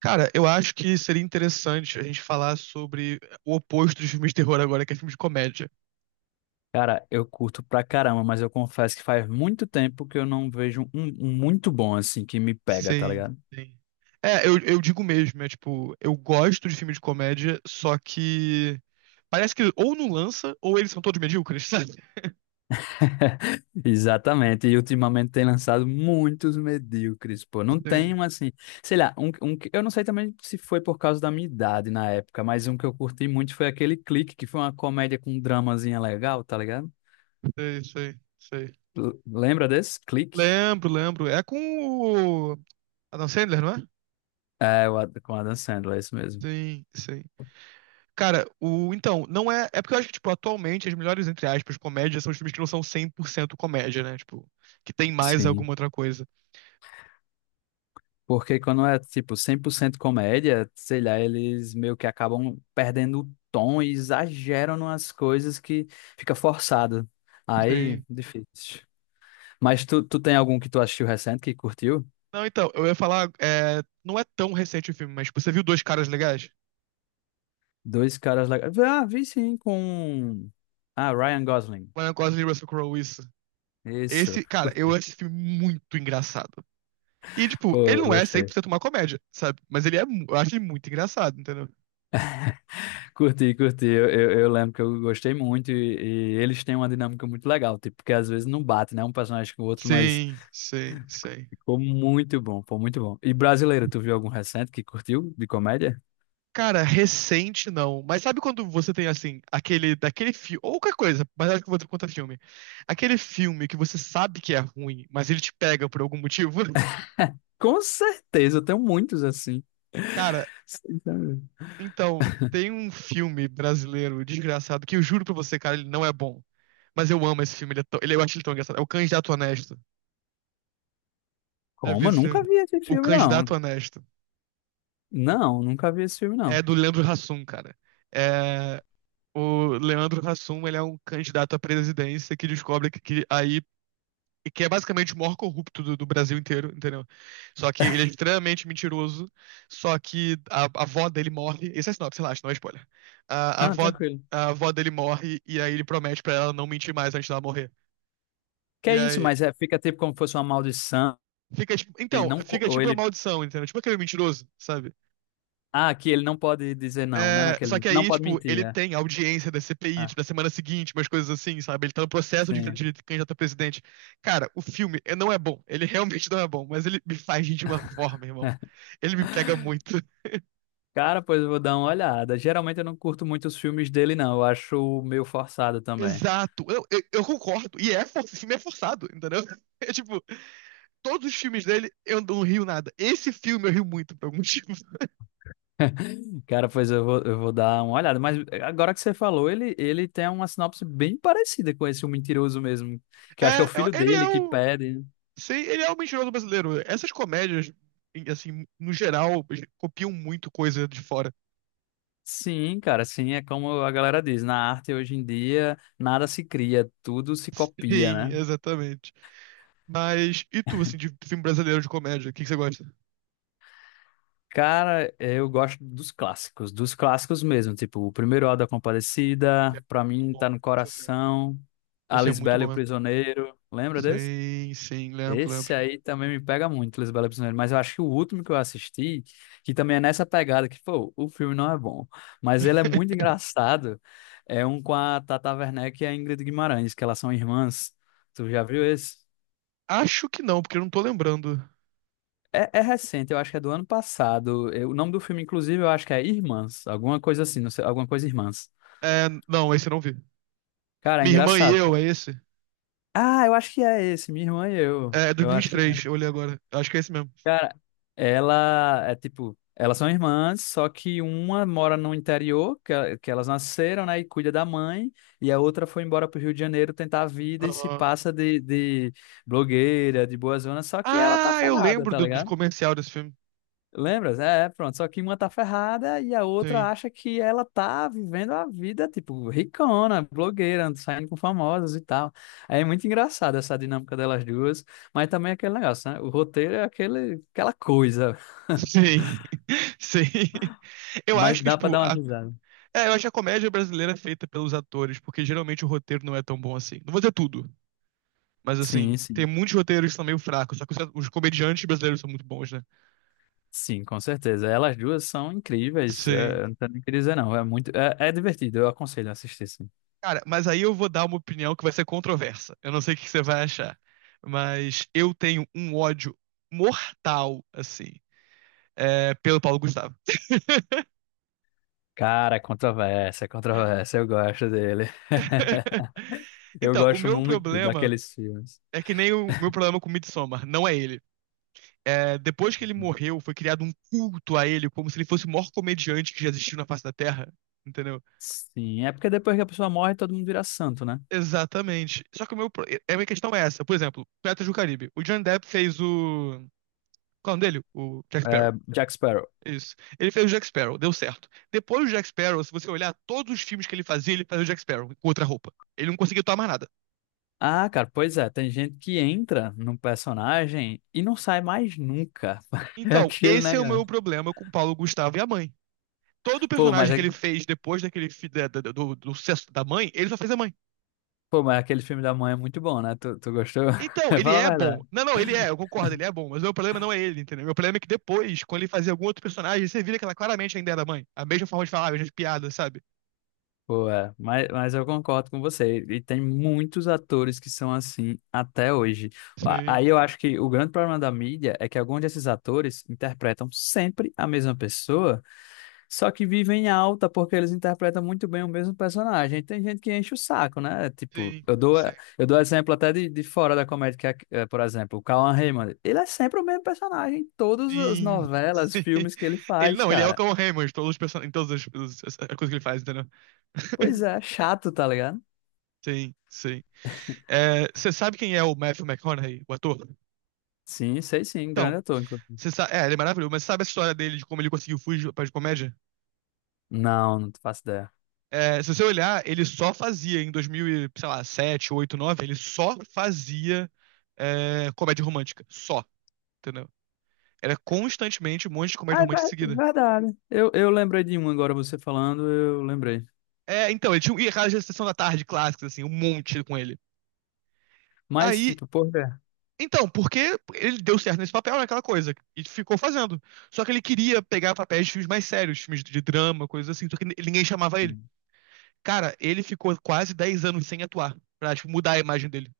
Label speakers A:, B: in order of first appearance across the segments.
A: Cara, eu acho que seria interessante a gente falar sobre o oposto dos filmes de terror agora, que é filme de comédia.
B: Cara, eu curto pra caramba, mas eu confesso que faz muito tempo que eu não vejo um muito bom assim que me pega, tá
A: Sim,
B: ligado?
A: sim. É, eu digo mesmo, é tipo, eu gosto de filme de comédia, só que parece que ou não lança, ou eles são todos medíocres, sabe?
B: Exatamente. E ultimamente tem lançado muitos medíocres, pô. Não tem
A: Sim,
B: um assim, sei lá, um que eu não sei também se foi por causa da minha idade na época, mas um que eu curti muito foi aquele Clique, que foi uma comédia com um dramazinha legal, tá ligado?
A: sei, sei, sei.
B: Lembra desse? Clique?
A: Lembro, lembro. É com o Adam Sandler, não é?
B: É, com Adam Sandler, é isso mesmo.
A: Sim, sim. Cara, o. então, não é. É porque eu acho que, tipo, atualmente as melhores, entre aspas, comédias são os filmes que não são 100% comédia, né? Tipo, que tem mais
B: Sim.
A: alguma outra coisa.
B: Porque quando é, tipo, 100% comédia, sei lá, eles meio que acabam perdendo o tom e exageram nas coisas que fica forçado. Aí,
A: Sim.
B: difícil. Mas tu tem algum que tu assistiu recente que curtiu?
A: Não, então, eu ia falar. Não é tão recente o filme, mas, tipo, você viu Dois Caras Legais?
B: Dois caras legais. Ah, vi sim, com... Ah, Ryan Gosling.
A: Ryan Gosling e Russell Crowe, isso.
B: Isso.
A: Esse, cara, eu
B: Curti.
A: acho esse filme muito engraçado. E, tipo, ele
B: Pô,
A: não é cem por
B: gostei.
A: cento uma comédia, sabe? Mas ele é. Eu acho ele muito engraçado, entendeu?
B: Curti, curti. Eu lembro que eu gostei muito e eles têm uma dinâmica muito legal, tipo, porque às vezes não bate, né? Um personagem com o outro, mas
A: Sim, sim, sim.
B: ficou muito bom, pô, muito bom. E brasileiro, tu viu algum recente que curtiu de comédia?
A: Cara, recente não. Mas sabe quando você tem assim, aquele daquele filme, ou qualquer coisa, mas acho que eu vou ter conta filme. Aquele filme que você sabe que é ruim, mas ele te pega por algum motivo?
B: Com certeza, eu tenho muitos assim.
A: Cara,
B: Sim, tá vendo?
A: então, tem um filme brasileiro desgraçado que eu juro pra você, cara, ele não é bom. Mas eu amo esse filme, ele é eu acho ele tão engraçado. É o Candidato Honesto. Já vi
B: Como? Eu
A: esse
B: nunca
A: filme?
B: vi esse
A: O
B: filme, não.
A: Candidato Honesto.
B: Não, nunca vi esse filme,
A: É
B: não.
A: do Leandro Hassum, cara. É, o Leandro Hassum, ele é um candidato à presidência que descobre que aí e que é basicamente o maior corrupto do Brasil inteiro, entendeu? Só que ele é extremamente mentiroso, só que a avó dele morre. Esse é sinopse, relaxa, não é spoiler. A, a
B: Ah,
A: avó,
B: tranquilo.
A: a avó dele morre e aí ele promete pra ela não mentir mais antes dela morrer.
B: Que
A: E
B: é isso,
A: aí
B: mas é, fica tipo como se fosse uma maldição.
A: fica tipo,
B: E
A: então,
B: não, co-
A: fica
B: ou
A: tipo uma
B: ele.
A: maldição, entendeu? Tipo aquele mentiroso, sabe?
B: Ah, que ele não pode dizer não, né?
A: É, só
B: Naquele,
A: que
B: não
A: aí,
B: pode
A: tipo, ele
B: mentir. É.
A: tem audiência da CPI,
B: Ah,
A: tipo, da semana seguinte, umas coisas assim, sabe? Ele tá no processo de,
B: sim.
A: de candidato a presidente. Cara, o filme não é bom. Ele realmente não é bom, mas ele me faz rir de uma forma, irmão. Ele me pega muito.
B: Cara, pois eu vou dar uma olhada. Geralmente eu não curto muito os filmes dele, não. Eu acho meio forçado também.
A: Exato. Eu concordo. E esse filme é forçado, entendeu? É tipo, todos os filmes dele eu não rio nada. Esse filme eu rio muito por algum motivo.
B: Cara, pois eu vou dar uma olhada. Mas agora que você falou, ele tem uma sinopse bem parecida com esse O Mentiroso mesmo. Que eu acho que é o
A: É, eu-
B: filho
A: ele
B: dele
A: é
B: que
A: o.
B: pede, né?
A: sei, ele é o mentiroso brasileiro. Essas comédias, assim, no geral, copiam muito coisa de fora.
B: Sim, cara, sim, é como a galera diz. Na arte hoje em dia, nada se cria, tudo se copia,
A: Sim,
B: né?
A: exatamente. Mas, e tu, assim, de filme brasileiro de comédia, o que que você gosta?
B: Cara, eu gosto dos clássicos mesmo. Tipo, o primeiro Auto da
A: Que
B: Compadecida,
A: é
B: pra
A: muito
B: mim tá
A: bom,
B: no
A: nossa senhora.
B: coração.
A: Esse é
B: Alice
A: muito
B: Bell e
A: bom
B: o
A: mesmo.
B: Prisioneiro. Lembra desse?
A: Sim, sim, lembro,
B: Esse
A: lembro.
B: aí também me pega muito, Lisbela Prisioneira, mas eu acho que o último que eu assisti, que também é nessa pegada, que, pô, o filme não é bom, mas ele é muito engraçado, é um com a Tata Werneck e a Ingrid Guimarães, que elas são irmãs. Tu já viu esse?
A: Acho que não, porque eu não tô lembrando.
B: É, é recente, eu acho que é do ano passado. O nome do filme, inclusive, eu acho que é Irmãs, alguma coisa assim, não sei, alguma coisa Irmãs.
A: É, não, esse eu não vi.
B: Cara, é
A: Minha irmã e
B: engraçado,
A: eu,
B: pô.
A: é esse?
B: Ah, eu acho que é esse, Minha Irmã e Eu.
A: É, é
B: Eu acho.
A: 2023, eu olhei agora. Acho que é esse mesmo.
B: Cara, elas são irmãs, só que uma mora no interior, que, que elas nasceram, né, e cuida da mãe, e a outra foi embora pro Rio de Janeiro tentar a vida e se
A: Aham.
B: passa de blogueira, de boa zona, só que ela tá
A: Ah, eu
B: ferrada,
A: lembro
B: tá
A: do
B: ligado?
A: comercial desse filme.
B: Lembras? É, pronto. Só que uma tá ferrada e a outra
A: Sim.
B: acha que ela tá vivendo a vida, tipo, ricona, blogueira, saindo com famosos e tal. Aí é muito engraçado essa dinâmica delas duas. Mas também é aquele negócio, né? O roteiro é aquele, aquela coisa.
A: Sim. Sim. Eu
B: Mas
A: acho que,
B: dá pra
A: tipo,
B: dar uma
A: a,
B: risada.
A: É, eu acho a comédia brasileira é feita pelos atores, porque geralmente o roteiro não é tão bom assim. Não vou dizer tudo, mas assim,
B: Sim,
A: tem
B: sim.
A: muitos roteiros que são meio fracos, só que os comediantes brasileiros são muito bons, né?
B: Sim, com certeza. Elas duas são incríveis.
A: Sim.
B: É, não tenho nem o que dizer, não. É, é divertido. Eu aconselho a assistir, sim.
A: Cara, mas aí eu vou dar uma opinião que vai ser controversa. Eu não sei o que você vai achar, mas eu tenho um ódio mortal, assim, pelo Paulo Gustavo.
B: Cara, é controvérsia, é controvérsia. Eu gosto dele. Eu
A: Então, o
B: gosto
A: meu
B: muito
A: problema
B: daqueles filmes.
A: é que nem o meu problema com Midsommar, não é ele. Depois que ele morreu, foi criado um culto a ele, como se ele fosse o maior comediante que já existiu na face da Terra. Entendeu?
B: Sim, é porque depois que a pessoa morre, todo mundo vira santo, né?
A: Exatamente. Só que o meu, pro- é, a minha questão é essa. Por exemplo, Piratas do Caribe. O Johnny Depp fez o. Qual é o nome dele? O Jack
B: É,
A: Sparrow.
B: Jack Sparrow.
A: Isso. Ele fez o Jack Sparrow, deu certo. Depois do Jack Sparrow, se você olhar todos os filmes que ele fazia o Jack Sparrow com outra roupa. Ele não conseguiu tomar nada.
B: Ah, cara, pois é. Tem gente que entra num personagem e não sai mais nunca. É
A: Então,
B: aquele
A: esse é o meu
B: negócio.
A: problema com o Paulo Gustavo e a mãe. Todo
B: Pô, mas
A: personagem que
B: é
A: ele fez depois daquele do sucesso da mãe, ele só fez a mãe.
B: Pô, mas aquele filme da mãe é muito bom, né? Tu gostou?
A: Então, ele
B: Fala a
A: é bom.
B: verdade.
A: Não, não, ele é, eu concordo, ele é bom, mas o meu problema não é ele, entendeu? Meu problema é que depois, quando ele fazia algum outro personagem, você vira que ela claramente ainda era mãe. A mesma forma de falar, as mesmas piadas, sabe?
B: Pô, é, mas, eu concordo com você. E tem muitos atores que são assim até hoje.
A: Sim,
B: Aí eu acho que o grande problema da mídia é que alguns desses atores interpretam sempre a mesma pessoa, só que vivem em alta porque eles interpretam muito bem o mesmo personagem. Tem gente que enche o saco, né? Tipo,
A: sim, sim.
B: eu dou exemplo até de fora da comédia, por exemplo, o Cauan Raymond. Ele é sempre o mesmo personagem em todas as
A: Sim,
B: novelas,
A: sim.
B: filmes que ele
A: Ele
B: faz,
A: não, ele é o
B: cara.
A: Cão Raymond, em todas as as coisas que ele faz, entendeu?
B: Pois é, chato, tá ligado?
A: Sim, sim. É, você sabe quem é o Matthew McConaughey, o ator?
B: Sim, sei sim,
A: Então,
B: grande ator, inclusive.
A: você sabe. É, ele é maravilhoso, mas sabe a história dele de como ele conseguiu fugir para de comédia?
B: Não, não faço ideia.
A: É, se você olhar, ele só fazia em 2007, 8, 9, ele só fazia comédia romântica. Só, entendeu? Era constantemente um monte de comédia
B: Ah,
A: romântica em seguida.
B: verdade. Eu lembrei de um agora, você falando, eu lembrei.
A: É, então, ele tinha um, e aquelas de sessão da tarde clássicas, assim, um monte com ele.
B: Mas,
A: Aí,
B: tipo, porra.
A: então, porque ele deu certo nesse papel, naquela coisa, e ficou fazendo. Só que ele queria pegar papéis de filmes mais sérios, filmes de drama, coisas assim, só que ninguém chamava ele. Cara, ele ficou quase 10 anos sem atuar, pra, tipo, mudar a imagem dele.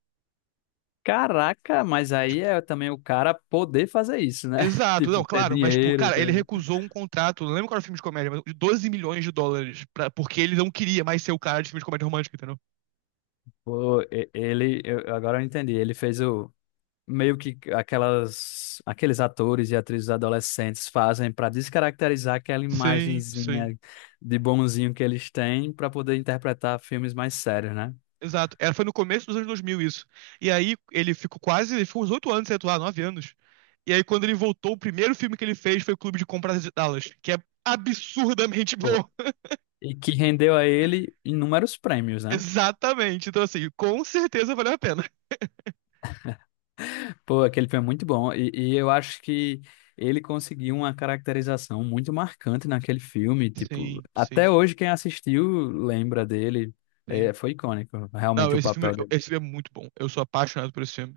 B: Caraca, mas aí é também o cara poder fazer isso, né?
A: Exato, não,
B: Tipo, ter
A: claro, mas, tipo,
B: dinheiro.
A: cara, ele
B: Ter...
A: recusou um contrato, não lembro qual era o filme de comédia, mas de 12 milhões de dólares, porque ele não queria mais ser o cara de filme de comédia romântica, entendeu?
B: Pô, e- ele, eu- Agora eu entendi. Ele fez o meio que aquelas, aqueles atores e atrizes adolescentes fazem para descaracterizar aquela
A: Sim, sim.
B: imagenzinha de bonzinho que eles têm para poder interpretar filmes mais sérios, né?
A: Exato, foi no começo dos anos 2000 isso. E aí ele ficou uns 8 anos sem atuar, 9 anos. E aí quando ele voltou, o primeiro filme que ele fez foi o Clube de Compras de Dallas, que é absurdamente bom.
B: E que rendeu a ele inúmeros prêmios, né?
A: Exatamente, então assim, com certeza valeu a pena.
B: Pô, aquele filme é muito bom. E eu acho que ele conseguiu uma caracterização muito marcante naquele filme. Tipo,
A: Sim,
B: até
A: sim,
B: hoje quem assistiu lembra dele. É,
A: sim.
B: foi icônico.
A: Não,
B: Realmente o
A: esse filme,
B: papel dele
A: esse filme é muito bom, eu sou apaixonado por esse filme.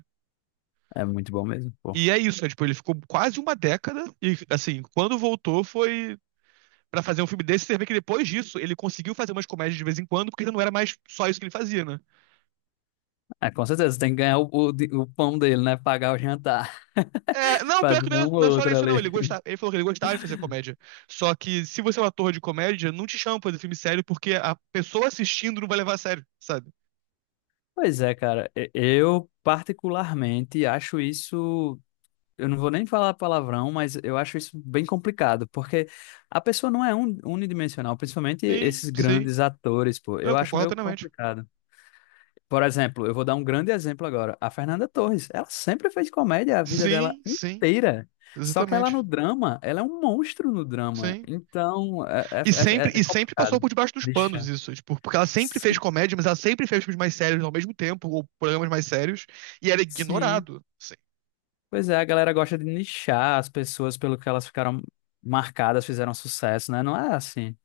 B: é muito bom mesmo. Pô.
A: E é isso, é, tipo, ele ficou quase uma década e, assim, quando voltou foi pra fazer um filme desse, você vê que depois disso ele conseguiu fazer umas comédias de vez em quando, porque não era mais só isso que ele fazia, né?
B: É, com certeza, tem que ganhar o pão dele, né? Pagar o jantar.
A: É, não, pior que
B: Fazer
A: não,
B: um ou
A: não é só
B: outro
A: isso não,
B: ali.
A: ele gostava, ele falou que ele gostava de fazer comédia. Só que se você é um ator de comédia, não te chama pra fazer filme sério, porque a pessoa assistindo não vai levar a sério, sabe?
B: Pois é, cara. Eu particularmente acho isso. Eu não vou nem falar palavrão, mas eu acho isso bem complicado, porque a pessoa não é unidimensional, principalmente
A: Sim,
B: esses
A: sim,
B: grandes atores, pô.
A: eu
B: Eu acho
A: concordo
B: meio
A: plenamente.
B: complicado. Por exemplo, eu vou dar um grande exemplo agora. A Fernanda Torres, ela sempre fez comédia a vida dela
A: Sim, sim,
B: inteira. Só que ela no
A: exatamente,
B: drama, ela é um monstro no drama.
A: sim.
B: Então, é, é,
A: E
B: é
A: sempre,
B: é é
A: e sempre passou
B: complicado.
A: por debaixo dos panos
B: Deixa.
A: isso, tipo, porque ela sempre fez
B: Sim,
A: comédia, mas ela sempre fez filmes mais sérios ao mesmo tempo, ou programas mais sérios, e era
B: sim.
A: ignorado. Sim,
B: Pois é, a galera gosta de nichar as pessoas pelo que elas ficaram marcadas, fizeram sucesso, né? Não é assim.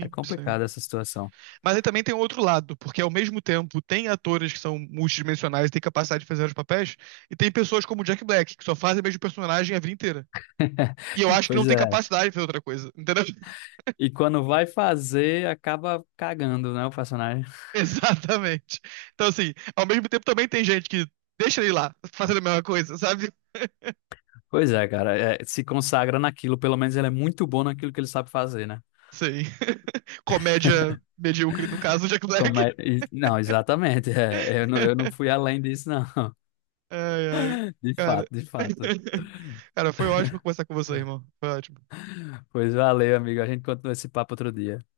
B: É
A: sim.
B: complicada essa situação.
A: Mas aí também tem o outro lado, porque ao mesmo tempo tem atores que são multidimensionais, têm capacidade de fazer os papéis, e tem pessoas como o Jack Black, que só fazem o mesmo personagem a vida inteira. E eu acho que não
B: Pois
A: tem
B: é.
A: capacidade de fazer outra coisa, entendeu?
B: E quando vai fazer, acaba cagando, né, o personagem.
A: Exatamente. Então, assim, ao mesmo tempo também tem gente que deixa ele lá, fazendo a mesma coisa, sabe?
B: Pois é, cara. É, se consagra naquilo. Pelo menos ele é muito bom naquilo que ele sabe fazer, né?
A: Sim. Comédia medíocre, no caso, Jack Black.
B: Não, exatamente. É, eu não fui além disso, não.
A: Ai, ai.
B: De
A: Cara.
B: fato, de fato.
A: Cara, foi ótimo conversar com você, irmão. Foi ótimo.
B: Pois valeu, amigo. A gente continua esse papo outro dia.